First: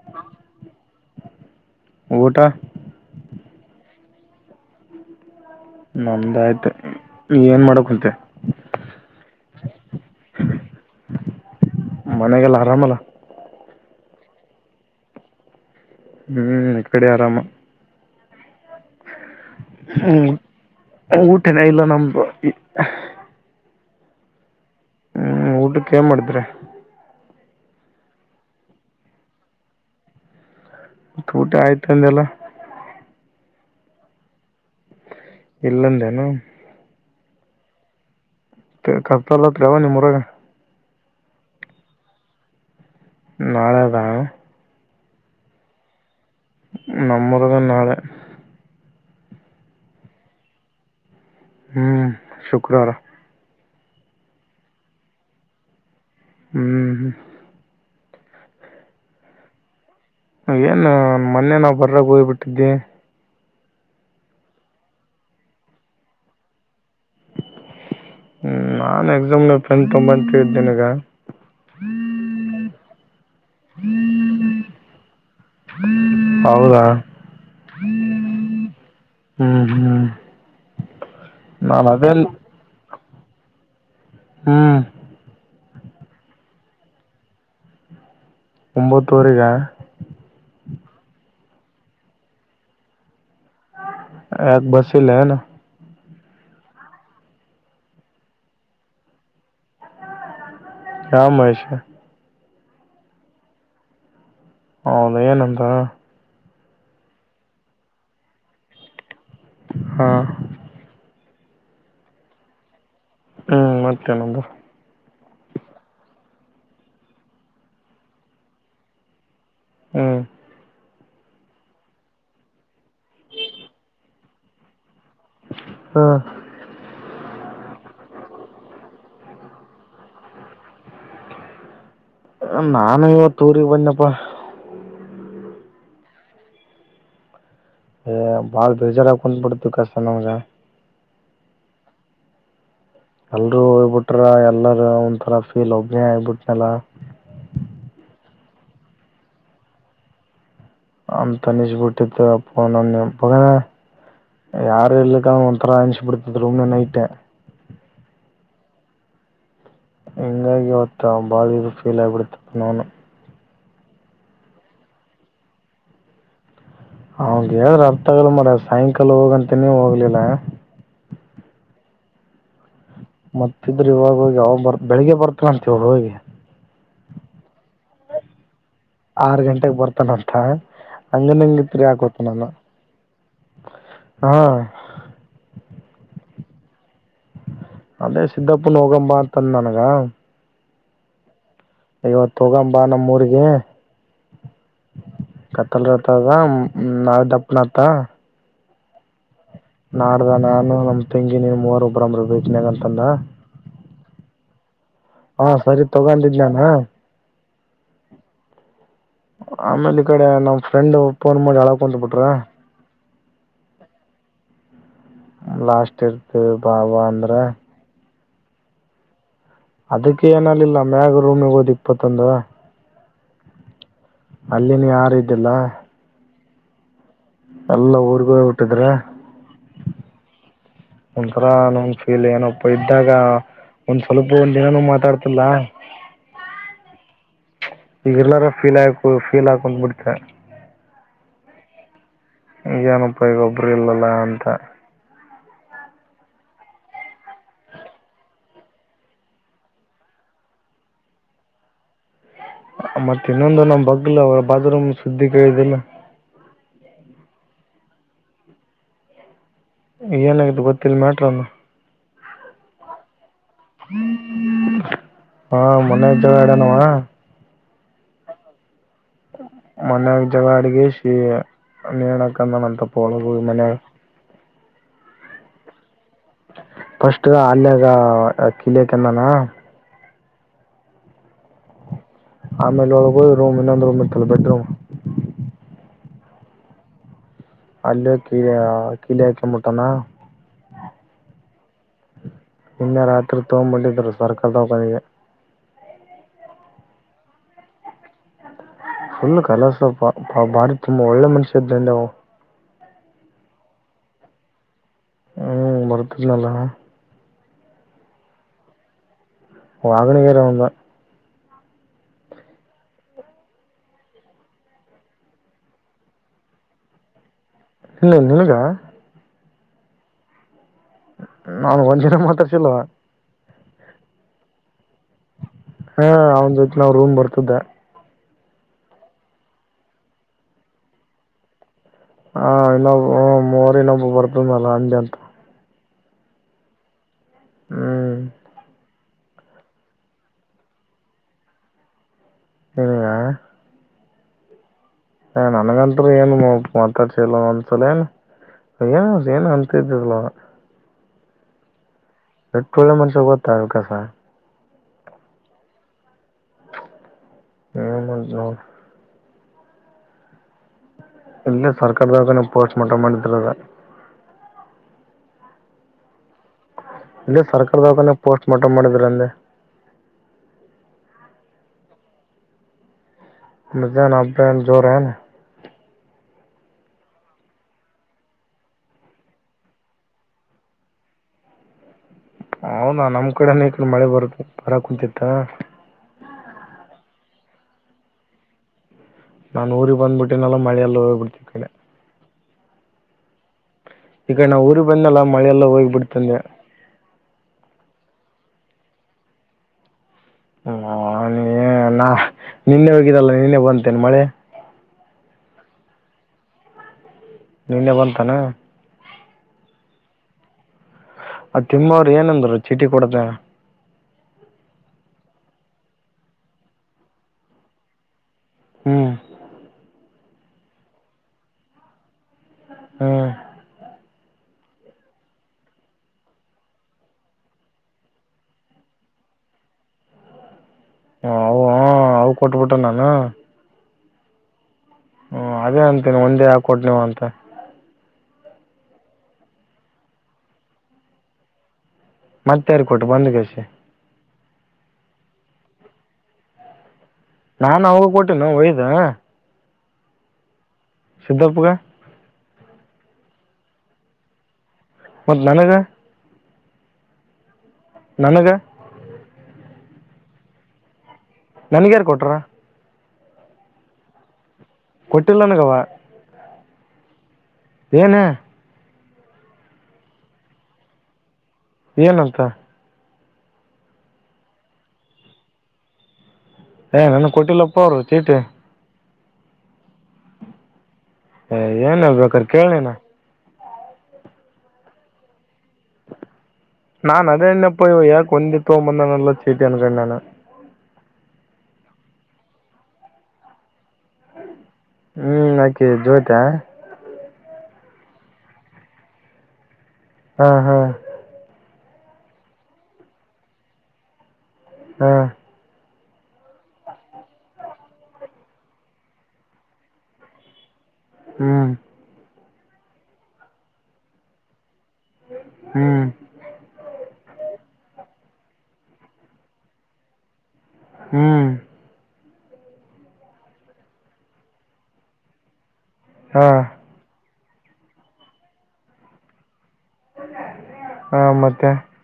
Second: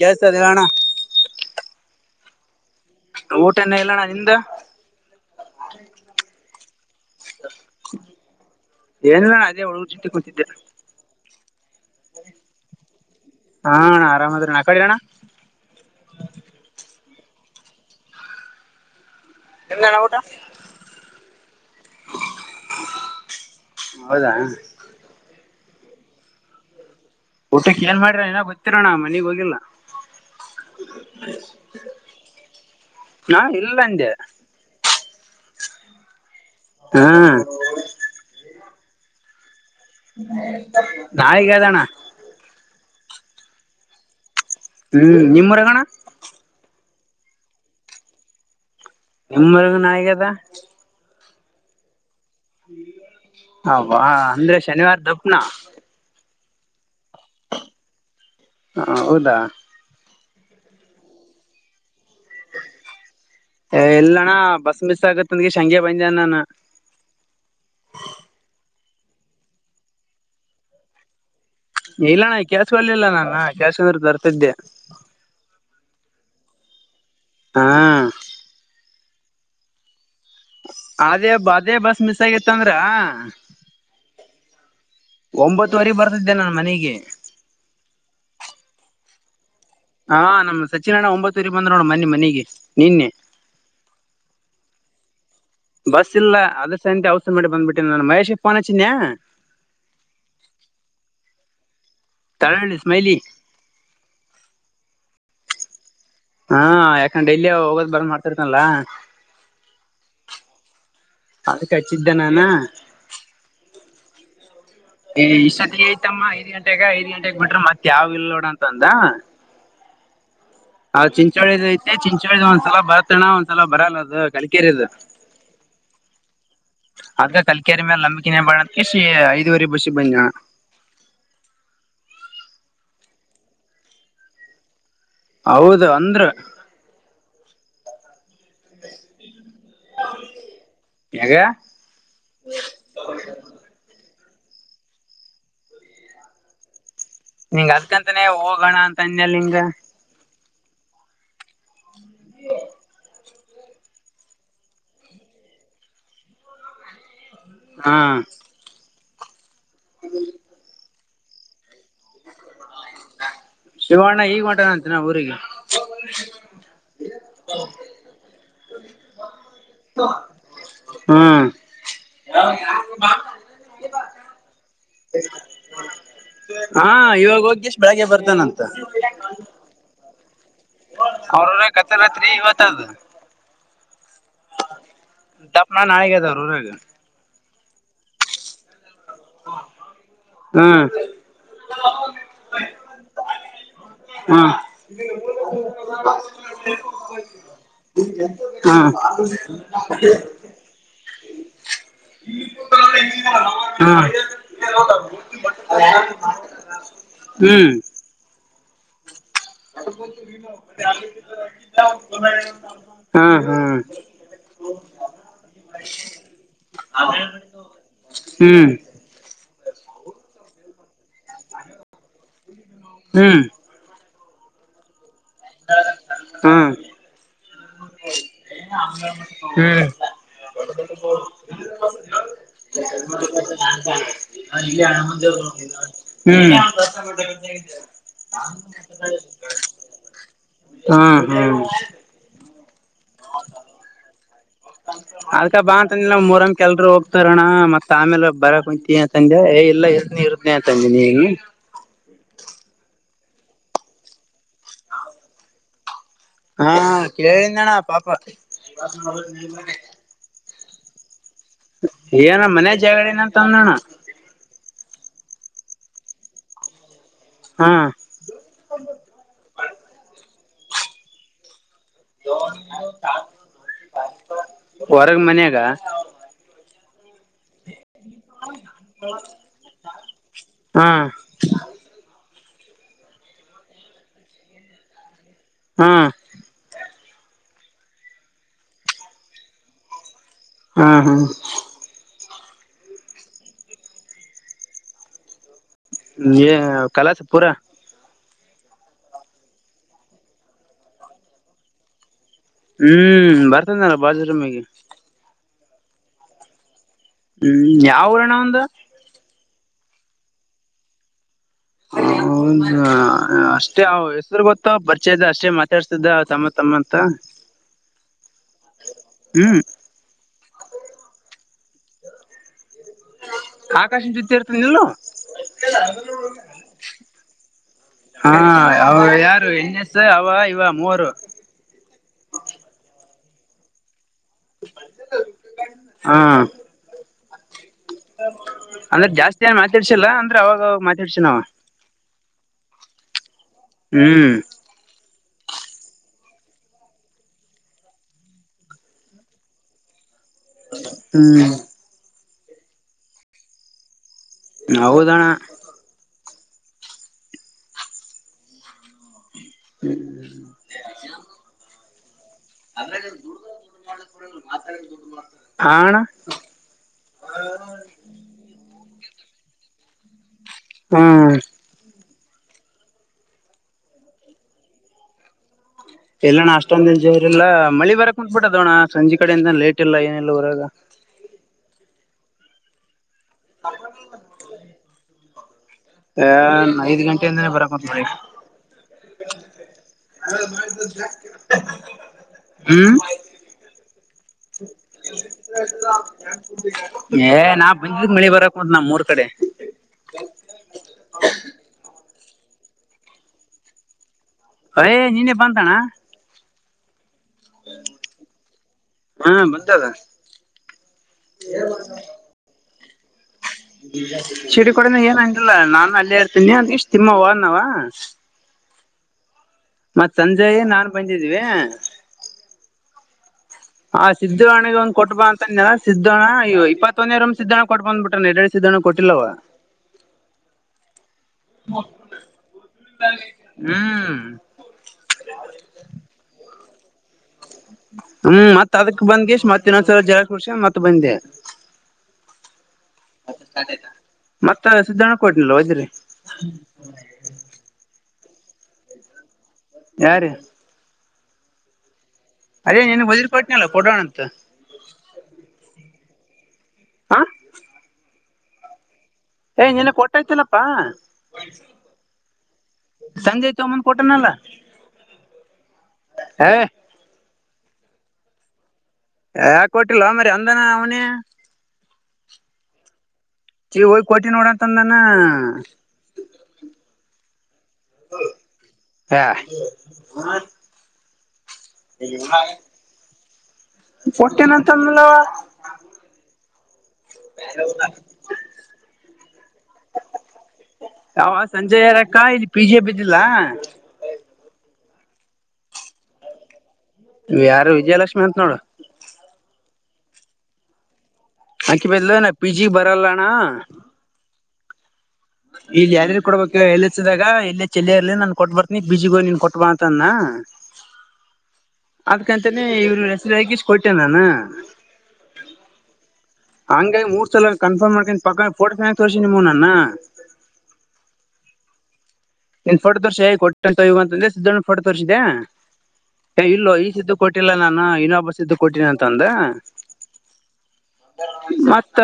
ಕೇಳಿಸತ್ತದೆ ಹೇಳ ಅಣ್ಣ. ಊಟ ಊಟ ಇನ್ನ ಇಲ್ಲಣ್ಣ ನಿಂದ. ನಂದ್ ಅಯ್ತು ಏನ್ ಮಾಡಕ್ ಕುಂತೆ. ಏನು ಇಲ್ಲ ಅದೆ ಹುಡುಗರು ಜೊತೆ ಕೂತಿದ್ದೆ. ಮನೆಗೆಲ್ಲ ಆರಾಮಲ್ಲ. [unintelligible] ಆರಾಮ್ ಅದಾರಣ್ಣ ಆ ಕಡೆ ಅಣ್ಣ. ಹ್ಮ್ ಇಕಡೆ ಆರಾಮ. [unintelligible] ಊಟ ಊಟ ಇನ್ನ ಇಲ್ಲ ನಮ್ದು. ಹೌದಾ ಹ್ಮ್ ಊಟಕ್ಕೆ [unintelligible] ಮಾಡಿದ್ರೆ. ಊಟಕ್ ಏನ್ ಮಾಡ್ರ [unintelligible] ಬತ್ತಿರಣ್ಣ ಮನಗ್ ಹೋಗಿಲ್ಲ. ಊಟ ಆಯ್ತ್ ಅಂದಲ್ಲ. ನಾನ್ ಇಲ್ಲಂದೆ. ಇಲ್ಲಂದೇನು. ಹಾ [unintelligible] ನಾಳಿಗದಣ್ಣ. ನಾಳೆನಾ ಹ್ಮ್ ನಿಮ್ [unintelligible] ನಮ್ [unintelligible] ನಾಳೆ. [unintelligible] ನಾಳಿಗ್ ಅದ. ಹ್ಮ್ ಶುಕ್ರವಾರ ಹವಾ ಅಂದ್ರೆ ಶನಿವಾರ ದಪ್ಪನ ಹ್ಮ್ ಹ್ಮ ಹಾ ಹೌದಾ ಏನ್ ಮೊನ್ನೆ ನಾವು ಬರ್ರಾಗ ಹೋಗ್ಬಿಟ್ಟಿದ್ದಿ ಎಲ್ಲಣ ಬಸ್ ಮಿಸ್ ಆಗತ್ತ ಅಂದಗೆಶ್ ಹಂಗೆ ಬಂದೆ ನಾನು ಹ್ಮ್ ನಾನ್ ಎಕ್ಸಾಮ್ನ ಗ ಪೆನ್ನ್ ತೊಂಬಂತಿದ್ದೇನಿಗ ಇಲ್ಲ ನಾನು ಕೇಳಿಸ್ಕೋಲಿಲ್ಲ ನಾನು ಕೇಳಿಸಿದ್ರಾ ತರ್ತಿದ್ದೆ ಹೌದಾ ಹಾ ಹ್ಮ್ ಹ್ಮ್ ಅದೇ ಅದೇ ಬಸ್ ಮಿಸ್ ಆಗಿತ್ತ ಅಂದ್ರ ಹ್ಮ್ ಹತ್ತುವರಿ ಬರ್ತಿದ್ದೆ ನಾನು ಮನೆಗಿ ಒಂಬತ್ತೂವರಿಗ್ಯಾ ಹಾ ನಮ ಸಚಿನಣ್ಣ ಒಂಬತ್ತುೂರಿ ಬಂದ್ ನೋಡು ಮನ್ನಿ ಮನೆಗೆ ನಿನ್ನೆ ಎ ಬಸಲ್ಲೇನು ಬಸ್ ಇಲ್ಲ ಅದರಸಲಂದೆ ಹಾಸ ರ್ ಮಾಡಿ ಬಂದ್ಬಿಟ್ಟೇನ ನಾನು ಮಹೇಶ್ ಗ ಫೋನ್ ಹಚ್ಚಿದೆನ್ಯ ಯಾವ ಮಹೇಶ ತಳಳ್ಳ ಸ್ಮೈಲಿ ಹೌದ ಏನಂತ ಹಾ ಯಾಕಂದ ಡೆಲ್ಲಿ ಹೋಗೋದ್ ಬರ್ದ್ ಮಾಡ್ತಿರ್ತಲ್ಲ ಹಾ ಅದಕ ಕಚ್ಚಿದ್ದೆನಾನ ಹ್ಮ್ ಮತ್ತೇನಂದ ಏ ಇಷ್ಟತಿ ಐತಮ್ಮ ಐದ ಗಂಟೆಗ ಐದ್ ಗಂಟೆೆಗೆ ಬಿಟ್ರ ಮತ್ತತ್ ಯಾವ್ ಇಲ್ ನೋಡ ಅಂತ ಅಂದ ಹ್ಮ್ ಹ ಚಿಂಚೋಳಿದ ಐತೆ ಚಿಂಚೋಳಿದ ಒಂದ್ಸಲ ಬರತಣ್ಣ ಒಂದ್ಸಲ ಬರಲ್ಲ ಅದು ಕಲಕೇರಿದ ಹಾಂ ಅದ ಕಲ್ಕೇರಿ ಮೇಲೆ ನಮ್ಮ ಬಳದಕ ಐದುವರೆ ಬಸಿ ಗಿ ಬಂದ ನಿ ಅಣ ನಾನು ಇವತೂರಿ ಗಿ ಬಂದಪ್ಪ ಹೌದು ಅಂದ್ರ ಬಾಳ್ ಬೇಜಾರಾಗ ಕುಂತ ಬಿಡತು ಕಷ್ಟ ನಮಗ್ ಹೆಂಗಾ ಎಲ್ರುೂ ಹೋಗ್ಬಿಟ್ರ ಎಲ್ಲರ ಒಂದಥರ ಫೀಲ್ ಒಬ್ನೇ ಆಗಬಿಟ್ನಲ್ಲ ನಿಂಗ ಅದ್ಕಂತಾನೇ ಹೋಗೋಣ ಅಂತ ಅನ್ಯಲ್ಂಗ ಅಂತ ಆನಿಷಬುಟ್ಟಿತ ಪ ನನ ಯಾರು ಇಲ್ಲಕ್ಕ ಒಂತರಅನುಷ್ ಬಿಡ್ತು ರೂಮಿನೆಗೆ ನೈಟೆ ಹಾ ಹೀಂಗಾಗಿ ಅವವತ್ತು ಬಾಡಿ ಫೀಲ್ ಆಗಿಬಿಡತಪ್ಪ ನಾನನು ಶಿವಣ್ಣ ಈಗ್ ಹೊಂಟಿನಂತ ಈನಾ ಊರಿಗೆ ಅವಗ್ ಹೇಳ್ರ ಅರ್ಥಗಲ್ಲ ಮರ ಸಾಯಂಕಾಲ ಹೋಗಂತ ನೀ ಹೋಗ್ಲಿಲ್ಲ ಹ್ಮಞ ಮತ್ತ ಇದ್ರೆ ಇವಾಗ ಹೋಗಿ ಅವಾಗ ಬರ್ ಬೆಳಿಗ್ಗೆ ಬರ್ತನಂತವರು ಹೋಗಿ ಬೇಗಗೆ ಬರ್ತೆ ನಾನಂತ ಆರ್ ಗಂಟೆಗೆ ಬರ್ತಾನಂತ ಅವ್ರ್ರ ಹಂಗನಂಗಿತ್ರಿ ಕತ್ತ ಯಾಕೋತ ರಾತ್ರಿ ನಾನು ಇವತ್ತದು ಹಾ ದಪ್ಪನನ್ ಆಾಯಗದರ ಅದೇ ಸಿದ್ದಪ್ಪನ ಹೋಗಂಬ ಅಂತಂದ ನನಗ ಹ್ಮ ಇವತ್ತು ಹೋಗಂಬಾ ನಮ್ಮೂರಿಗೆ ಹ್ಮ್ ಕತ್ತಲ್ರತ್ತದ ನಾಳೆ ದಪ್ಪನತ್ತ. [unintelligible] ಹಾ [unintelligible] ನಾಡಾದ ನಾನು ನಮ್ಮ ತೆಂಗಿನು ಮೂವರು ಒಬ್ರಂಬ್ರ ಬೀಚ್ ನ್ಯಾಗ ಅಂತ ಅಂದಾ? [unintelligible] [inaudible] ಸರಿ ತಗೊಂಡಿದ್ ನಾನ ಏ [unintelligible] [inaudible] [unintelligible] ಆಮೇಲೆ ಈ ಕಡೆ ನಮ್ ಫ್ರೆಂಡ್ ಫೋನ್ ಮಾಡಿ ಅಳಕ್ ಕುಂತ್ ಬಿಟ್ರ ಹಾ ಹ [unintelligible] ಲಾಸ್ಟ್ ಇರ್ತಿ ಬಾಬವಾ ಅಂದ್ರ [unintelligible] ಹೂ [unintelligible] ಅದಕ್ಕೆ ಏನ ಅಂದಿಲ್ಲ ನಾನ ಮ್ಯಾಗ ರೂಮಗ್ ಹೋದ್ ಇಪ್ಪತ್ತೊಂದ [unintelligible] ಹು [unintelligible] ಅಲ್ಲಿನೂ ಯಾರು ಇದ್ದಿಲ್ಲ? [unintelligible] ಹೂ [unintelligible] ನಎಲ್ಲಾ ಹೋರಿ [unintelligible] [inaudible] ಹೂ [unintelligible] ಒಂಥರ ನನ್ನ ಫೀಲ್ ಏನಪ್ಪ ಇದ್ದಾಗ? [unintelligible] ಒಂದ್ ಸ್ವಲ್ಪ ಒಂದ ಏನು ಮಾತಾಡ್ತಿಲ್ಲ? [unintelligible] ಹೂ [inaudible] ಈಗ ಇರ್ಲಾರ ಫೀಲ್ ಆಯಕು ಫೀಲ್ ಹಾಕೊಂಡ್ ಬಿಡ್ತೆ ಹ [unintelligible] ಹ [unintelligible] ಏನಪಾ ಈಗ ಗೊಬ್ಬರು ಇಲ್ಲಲ್ಲ ಅಂತ? [unintelligible] ಅದಕ್ಕ ಬಾ ಅಂತಂದೇ ನಮ್ಮ ಊರಂಕ ಎಲ್ಲರೂ ಹೋಗತಾರಾ ಅಣ್ಣ ಮತ್ತ ಆಮೇಲೆ ಬೇರೆ ಕುಂತಿ ಅಂದೆ ಏ ಇಲ್ಲ ಇರತನೀ [unintelligible] ಪುಣ್ಯ ತಂದಿದೀನಿ. [unintelligible] ಮತ್ತೆ ಇನ್ನೊಂದು ನಮ್ಮ ಬಗ್ಲ ಅವ ಬಾತ್ರೂಮ್ ದ ಸುದ್ದಿ ಕೇಳಿದಿಲ್ಲ. [unintelligible] ಹಾ ಕೇಳಿಂದಣ್ಣ ಪಾಪ? [unintelligible] ಏನ ಆಗೇತ್ತಿ ಗೊತ್ತಿಲ್ಲ ಮ್ಯಾಟರ್ ಅದ? [unintelligible] ಏ ನಾನ್ ಮನ್ಯಾಗ ಜಗಳ ಅಡೆನ ಅಂದ [unintelligible] ಹಾ ಮನ್ಯಾಗ ಜಗಳ ಆಡ್ಯಾನ ಅವಾ? [unintelligible] ಹಾ [unintelligible] ಮನ್ಯಾಗ ಜಗಳ ಅಡಿಗಿಸಿ [unintelligible] ನೇಳ ಹಾಕ್ಕೊಂಡನ್ನ ಅಂತಪ್ಪಾ ಅನುಗಳ ಮನ್ಯಾಗ? ಹೊರಗ್ [unintelligible] ಮನ್ಯಾಗ ಫಸ್ಟ್ ಅಲ್ಲೇದಾ ಆ ಕಿಲೀ ಹಕೊಂಡನಾ? [unintelligible] ಹಾ [unintelligible] ಆಮೇಲೆ ಒಳಗ ಒಂದ್ ರೂಮ್ ಇನ್ನೊಂದ ರೂಮ್ ಇತಲ್ಲ ಬೆಡ್ರೂಮ್ [unintelligible] ಹು [unintelligible] ಅಲ್ಲೇ ಕೀಯಾ ಕೀಲಿ ಹಾಕೊಂಬಿಟ್ಟಾನ [unintelligible] ಹಾ ಹ [unintelligible] ನಿನ್ನೆ ರಾತ್ರಿ ತೊಗೋಬಂದಿದ್ರು ಸರ್ಕಾರ ದವಾಖಾನೆಗೆ. [unintelligible] ನೇಹ ಕಲಸಪೂರ? [unintelligible] ಫುಲ್ ಕಲಸ ಪಾಪ್ ಬಾರಿ ತುಂಬಾ ಒಳ್ಳೆ ಮನುಷ್ಯ ಇದ್ದೆ ಅಂದೆ ಅವ [unintelligible] ಹೂ ಬರ್ತನಲ್ಲ ಬಾತ್ರೂಮ್ ಗೇ [unintelligible] ಹೂ ಬರ್ತದ್ನಲ್ಲ? [unintelligible] ಹೂ ಯಾವ ಊರ ಅಣ್ಣ ಅವಂದ? [unintelligible] ವಾಗನಗೇರಿ ಅವಂದ. [unintelligible] ಹೌದಾ? [unintelligible] ಹ ಅಷ್ಟೇ ಅವ್ ಹೆಸರು ಗೊತ್ತ್ ಪರಿಚಯ ಇದ ಅಷ್ಟೇ ಮಾತಾಡ್ಸ್ತಿದ್ದ ತಮ್ಮ ತಮ್ಮ ಅಂತ? [unintelligible] ಇಲ್ಲ ನಿನಗಾ? [unintelligible] ಹೂ [unintelligible] ನಾನು ಒನ್ ಚಿಟಕ ಮಾತಾಡ್ಸಲ್ವಾ? [unintelligible] ಆಕಾಶ ಜೊತೆ ಇರ್ತನಿ ನಿಲ್ಲು. [unintelligible] ಹಾ ಅವನ ಜೊತೆ ನಾವ ರೂಮ್ ಬರ್ತಿದ್ದೆ. [unintelligible] ಹಾ ಅವ ಯಾರು ಎಣಸ್ ಅವ ಇವ ಮೂವರು. [unintelligible] ಹಾ ಇನ್ನೊಬ್ ಹ ಮೋರಿ ಇನ್ನೊಬ್ ಬರ್ತನಲ್ಲ ಅಲ್ಲಂತ ಹಾ ಹ್ಮ್ ಅಂದ್ರೆ ಜಾಸ್ತಿಯನ್ ಮಾತಾಡ್ಸಿಲ್ಲ ಅಂದ್ರೆ ಅವಾಗ ಮಾತಾಡ್ಸೀನವ ಹೂಂ ಆ ಹ್ಮ್ ಹ ನನ್ಗಂತ್ರೂ ಏನ್ ಕಾಂಟ್ಯಾಕ್ಟ್ಸ್ ಇಲ್ಲ ಒಂದ್ಸಲೆ ಏನದ್ ಏನ ಅಂತಿದ್ರಲ್ಲ ಹ್ಮ್ ಎಟ್ಟೊಳ್ಳೆ ಮನ್ಷ ಗೊತ್ತಾ ವಿಕಾಸ ಹೌದಣ್ಣ ಹ್ಮ ಮಂಜ್ನೋಡ ಹ್ಮ್ ಇಲ್ಲೇ ಸರ್ಕಲ್ದಾಗ [unintelligible] ಆ ಅಣಾ ಇಲ್ಲೇ ಸರ್ಕಲ್ದಾಗನ ಪೋಸ್ಟ್ ಮಾರ್ಟಮ್ ಮಾಡಿದ್ರ ಅಂದೆ ಹ್ಮ ಮದ್ಯಾಹ್ನ ಹಬ್ಬ ಏನ್ ಜೋರೇನ್ ಇಲ್ಲಣ್ಣ ಅಷ್ಟೊಂದೇನ್ ಜೋರಿಲ್ಲ ಮಳಿ ಬರಾಕುಂದ್ಬಿಟ್ಟದೋಣ್ಣ ಸಂಜೆ ಕಡೆಯಿಂದ ಲೇಟ್ ಇಲ್ಲ ಏನಿಲ್ಲ ಊರಾಗ [inaudible] ಹೌದಾ ನಮ್ ಕಡೆನೂ ಈ ಕಡೆ ಮಳಿ ಬರುತ್ತೆ ಬರಾಕುಂತಿತ್ತಾ ಏನ್ ಐದ್ ಗಂಟೆಯಿಂದನ ಬರಾಕುಂತತಿ ನಾನು ಊರಿಗೆ ಮಳಿ ಬಂದ್ಬಿಟ್ಟಿನಲ್ಲ ಮಳೆ ಎಲ್ಲ ಹೋಗ್ಬಿಡ್ತು ಈ ಕಡೆ [unintelligible] ಉಮ್ ಈ ಕಡೆ ನಾ ಊರಿಗೆ ಬಂದ್ನಲ್ಲ ಮಳೆ ಎಲ್ಲ ಹೋಗ್ಬಿಡ್ತಂದೆ ಏ ನಾ ಬಂದಿದ್ಕ್ ಮಳಿ ಬರಾ ನಮ್ಮೂರ್ ಕಡೆ ಹೂಂ ಏ ನಾ ನಿನ್ನೆ ಹೋಗಿದಲ್ಲ ನಿನ್ನೆ ಬಂತೇನಾ ಮಳಿ ಏಯ್ ನಿನ್ನೆ ಬಂತಣ್ಣ ನಿನ್ನೆ ಬಂತನ ಹಾ ಬಂತದ ಆ ತಿಮ್ಮವ್ರು ಏನಂದ್ರು ಚೀಟಿ ಕೊಡತ್ನ್ಯಾಗ ಸಿಡಿ ಕೊಡಾನ ಏನಂದಿಲ್ಲ ನಾನು ಅಲ್ಲೇ ಇರ್ತೀನಿ ಅಂದ ಕ್ಯಾಶ್ ತಿಮ್ಮ ಹೋದ್ನವ ಹ್ಮ್ ಮತ್ ಸಂಜಯ ನಾನ್ ಬಂದಿದ್ವಿ ಹ್ಮ್ ಹಾ ಸಿದ್ದೂಣಗ ಒಂದ್ ಕೊಟ್ಬಾ ಅಂತಂದ್ನಲ್ಲ ಸಿದ್ದ ಇಪ್ಪತ್ತೊಂದನೇ ರೂಂ ಸಿದ್ದಣ್ಣಗ್ ಕೊಟ್ ಬಂದ್ಬಿಟ್ಟಾನ ಎದ್ದೇಳ್ಸಿ ದ್ದಣ್ಣಗ್ ಕೊಟ್ಟಿಲ್ಲವ ಅವು ಅವು ಕೊಟ್ಬಿಟ್ಟು ನಾನು ಹ್ಮ್ ಹ್ಮ ಅದೇ ಅಂತೇನೆ ಒಂದೇ ಯಾಕ ಕೊಟ್ನವ ಅಂತ ಹ್ಮ್ ಮತ್ ಅದಕ್ ಬಂದ್ ಕ್ಯಾಶ್ ಮತ್ತ ಇನ್ನೊಂದ್ಸಲ ಜರ ಕುಡ್ಸ್ಯಂಡ್ ಮತ್ ಬಂದೆ ಮತ್ತ್ ಯಾರಿಗ್ ಕೊಟ್ಟು ಬಂದು ಕ್ಯಾಷಿ ಮತ್ತ ಸಿದ್ದಣಕೋಟ್ನಲ್ ಒದ್ರಿ ನಾನು ಅವಂಗ ಕೊಟ್ಟೀನೋ ಒಯ್ದ ಯಾರಿಗೆ ಸಿದ್ದಪ್ಪಗ ಅದೇ ನಿನಗ್ವದ್ರೀ ಕೊಟ್ಟ್ನಲ್ಲ ಕೊಡು ಅಂತ ಮತ್ ನನಗ ಆ ನನಗ ಏ ನಿನಗ ಕೊಟ್ಟೈ್ತಲಪ್ಪಾ ನನ್ಗ ಯಾರ್ ಕೊಟ್ರಾ ಸಂಜಯ್ ತೋಮ್ಮಂದ್ ಕೊಟ್ಟನಲ್ಲ ಕೊಟ್ಟಲ್ಲಾನ ಅವ ಹೇ ಏನ ಯಾಕೆ ಕೊಟ್ಟಿಲ್ವಾ ಮರಿ ಅಂದಾನ ಅವನೆ ಏನಂತ ಚಿ ಹೋಗ್ ಕೋಟಿ ನೋಡಂತಂದಾನ ಏ ನನ್ಗೆ ಕೊಟ್ಟಿಲ್ಲಪ್ಪ ಅವರು ಚೀಟಿ ಹೇ [unintelligible] ಹೇ ಏನ ಕೇಳು ಬೇಕರ್ ಕೇಳನೇನಾ ಕೋಟೆನೆ ಅಂತ ಅಂದನ ಅಲ್ವಾ ನಾನು ಅದೇ್ಣ ಪಯಾ ಕೊಂದಿ ತೋಂಬಂದ ನಲ್ಲಾ ಚೀಟಿ ಅನಕ ನಾನು ಅವ ಸಂಜೆ ರೊಕ್ಕ ಇಲ್ಲಿ ಪಿ ಜಿ ಬಿದ್ದಿಲ್ಲ ಹ್ಮ್ ಹಾಕಿ ಜೋತಾ ಯಾರು ವಿಜಯಲಕ್ಷ್ಮಿ ಅಂತ ನೋಡು ಹಾ ಹಾ ಆಹಾಕಿ ಬದಲೂ ನಾ ಪಿ ಜಿ ಬರಲ್ಲ ಅಣ್ಣ ಹಾ ಇಲ್ಲಿ ಯಲ್ರಿ ಕೊಡ್ಬೇಕ ಎಲ್ಸಿದಾಗ ಎಲ್ಲ ಚಲರ್ಲಿ ನಾನನ್ ಕೊಟ್ ಬರ್ತನಿ ಬಿಜಿಗೋ ನೀನ್ ಕೊಟ್ಬ ಅಂತನ್ನ ಹ್ಮ್ ಯಕಂತನೇ ಇವ್ರು ಹೆಸರಾಗಿ ಕೊಟ್ಟೇ ನಾನು ಹ್ಮ್ ಹಂಗ ಮೂರ್ ಸಲ ಕನ್ಫರ್ಮ್ ಮಾಡ್ಕೊಂಡ್ ಪಕ್ಕ ಫೋಟೋ ತೋರ್ಸಿ ನಿಮ ನನ್ನ ಹ್ಮ್ ನಿನ್ ಫೋಟೋ ತೋರ್ಸಿ ಕೊಟ್ಟು ಅಂತುವ ಅಂತಂದೆ ಸಿದ್ದ ಫೋಟೋ ತೋರಿಸಿದೆ ಹಾಂ ಇಲ್ಲೋ ಈ ಸಿ [unintelligible] ಕೊಟ್ಟಿಲ್ಲ ನಾನು ಇನ್ನೊ ಹಬ್ಬಸ್ ಇದ್ದು ಕೊಟ್ಟಿನಿ ಅಂತ ಅಂದ ಹಾಂ ಮತ್ತೆ [unintelligible] ಮತ್ತ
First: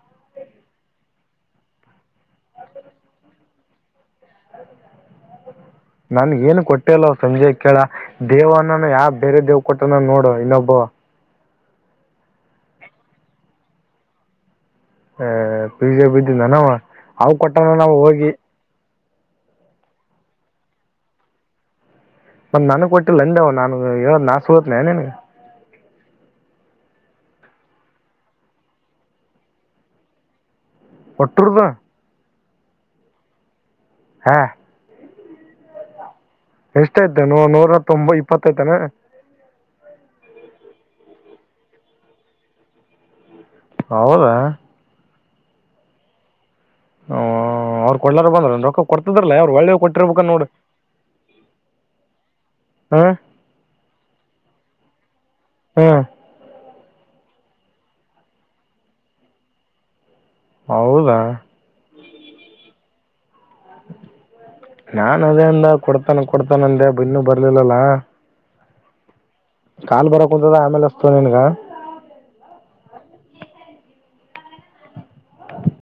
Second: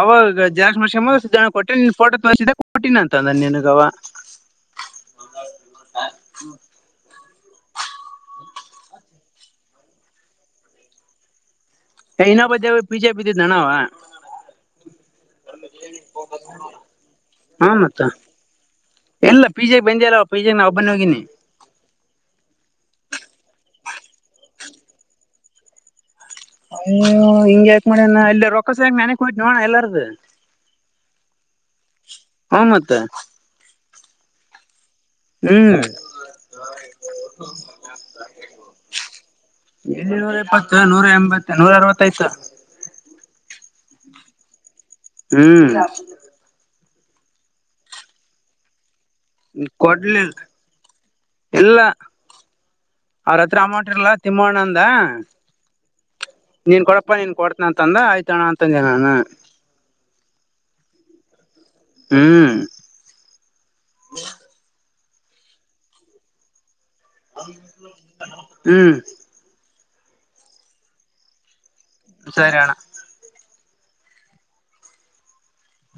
ಅವಾಗ ಜಾ ಮ ಜ ಕೊಟ್ಟನ್ ಫೋ ತೋಿದ ಕೊಟ್ಟೀಿನಿ ಅಂತಂದ ನಿನ್ಗ ಅವ ನನ್ಗೂ ಏನು ಕೊಟ್ಟೆ ಅಲ್ಲ ಅವೂ ಸಂಜೆಕೆ ಕೇಳ ದೇವನಾನ ಯಾವ ಬೇರೆ ದೇವ್ ಕೊಟ್ಟನ ನೋಡು ಇನ್ನೊಬ್ಬ ಇನ್ನೊಬ್ ಬದ ಪಿಜೆ ಬಿದ್ದಿದ್ದ ನಣಾವ ಹೇ ಪಿಜೆ ಬಿದ್ದಿಂದನ ಅವ ಕೊಟ್ಟಾನ ನಾವ ಹೋಗಿ ಎಲ್ಲ ಪಿಜಾಗ ಬಂದಿ ಅಲ್ಲವಾ ಪಿಜ್ಜಾಗ ನಾ ಒಬ್ಬನ್ನ ಹೋಗಿನಿ ಮಾತೆ ನನಗ್ ಕೊಟ್ಟಿಲ್ಲಂದೆವು ನನ್ ನಾ ಸಗತ್ನ ನನ್ಗೆ ಆಯೋ ಹಿಂಗ ಯಾಕ ಮಾಡಣ ಇಲ್ಲ ರೊಕ್ಕಸ ಯಾಕ ನೆನಕ್ ಹಟ್ಟು ನೋಣ ಎಲ್ಲಾರ್ದು ಕೊಡುತ್ತಾ ಹಾ ಮತ್ತೆ ಹಾ ಹೇ ಎಷ್ಟಐತ ನ ನೂರ ತೊಂಬ ಇಪ್ಪತ್ತೈತಾನ ಎ ನೂರ ಎಪ್ಪತ್ತು ನೂರ ಎಂಬತ್ತು ನೂರ ಅರವತ್ತೈದು ಸಾವಿರ ಹೌದಾ ಹ್ಮ್ ಹ ಅವ್ರು ಕೊಳ್ಳಾರ ಬಂದ್ರ ರೊಕ್ಕ ಕೊಡ್ತದ್ರಲ್ಲೇ ಅವ್ರು ಒಳ್ಳೇ ಕೊಟ್ಟಿರ್ಬೇಕ ಕೊಡ್ಲಿಲ್ಲ ನೋಡ ಇಲ್ಲ ಅವ್ರತ್ರ ಆಮಾಟರ್ಲ ತಿಮ್ಮೋಣ್ಣ ಅಂದ ಹ್ಮ್ ನೀನ್ ಕೊಡಪ್ಪ ನೀನ್ ಕೊಡ್ತನ ಅಂತಂದ ಆಯ್ತಣ್ಣ ಅಂತಂದೆ ನಾನು ಹೌದಾ ಹ್ಮ್ ನಾನ್ ಅದೇ ಅಂದ ಕೊಡ್ತಾನ ಕೊಡ್ತಾನ ಅಂದೆ ಬಿನ್ನು ಬರ್ಲಿಲ್ಲಲ್ಲ ಹ್ಮ್ ಕಾಲ್ ಬರಕ ಕುಂಂತದ ಆಮೇಲೆ ಅಸ್ತ ನಿನ್ಗ ಸರಿ ಅಣ್ಣ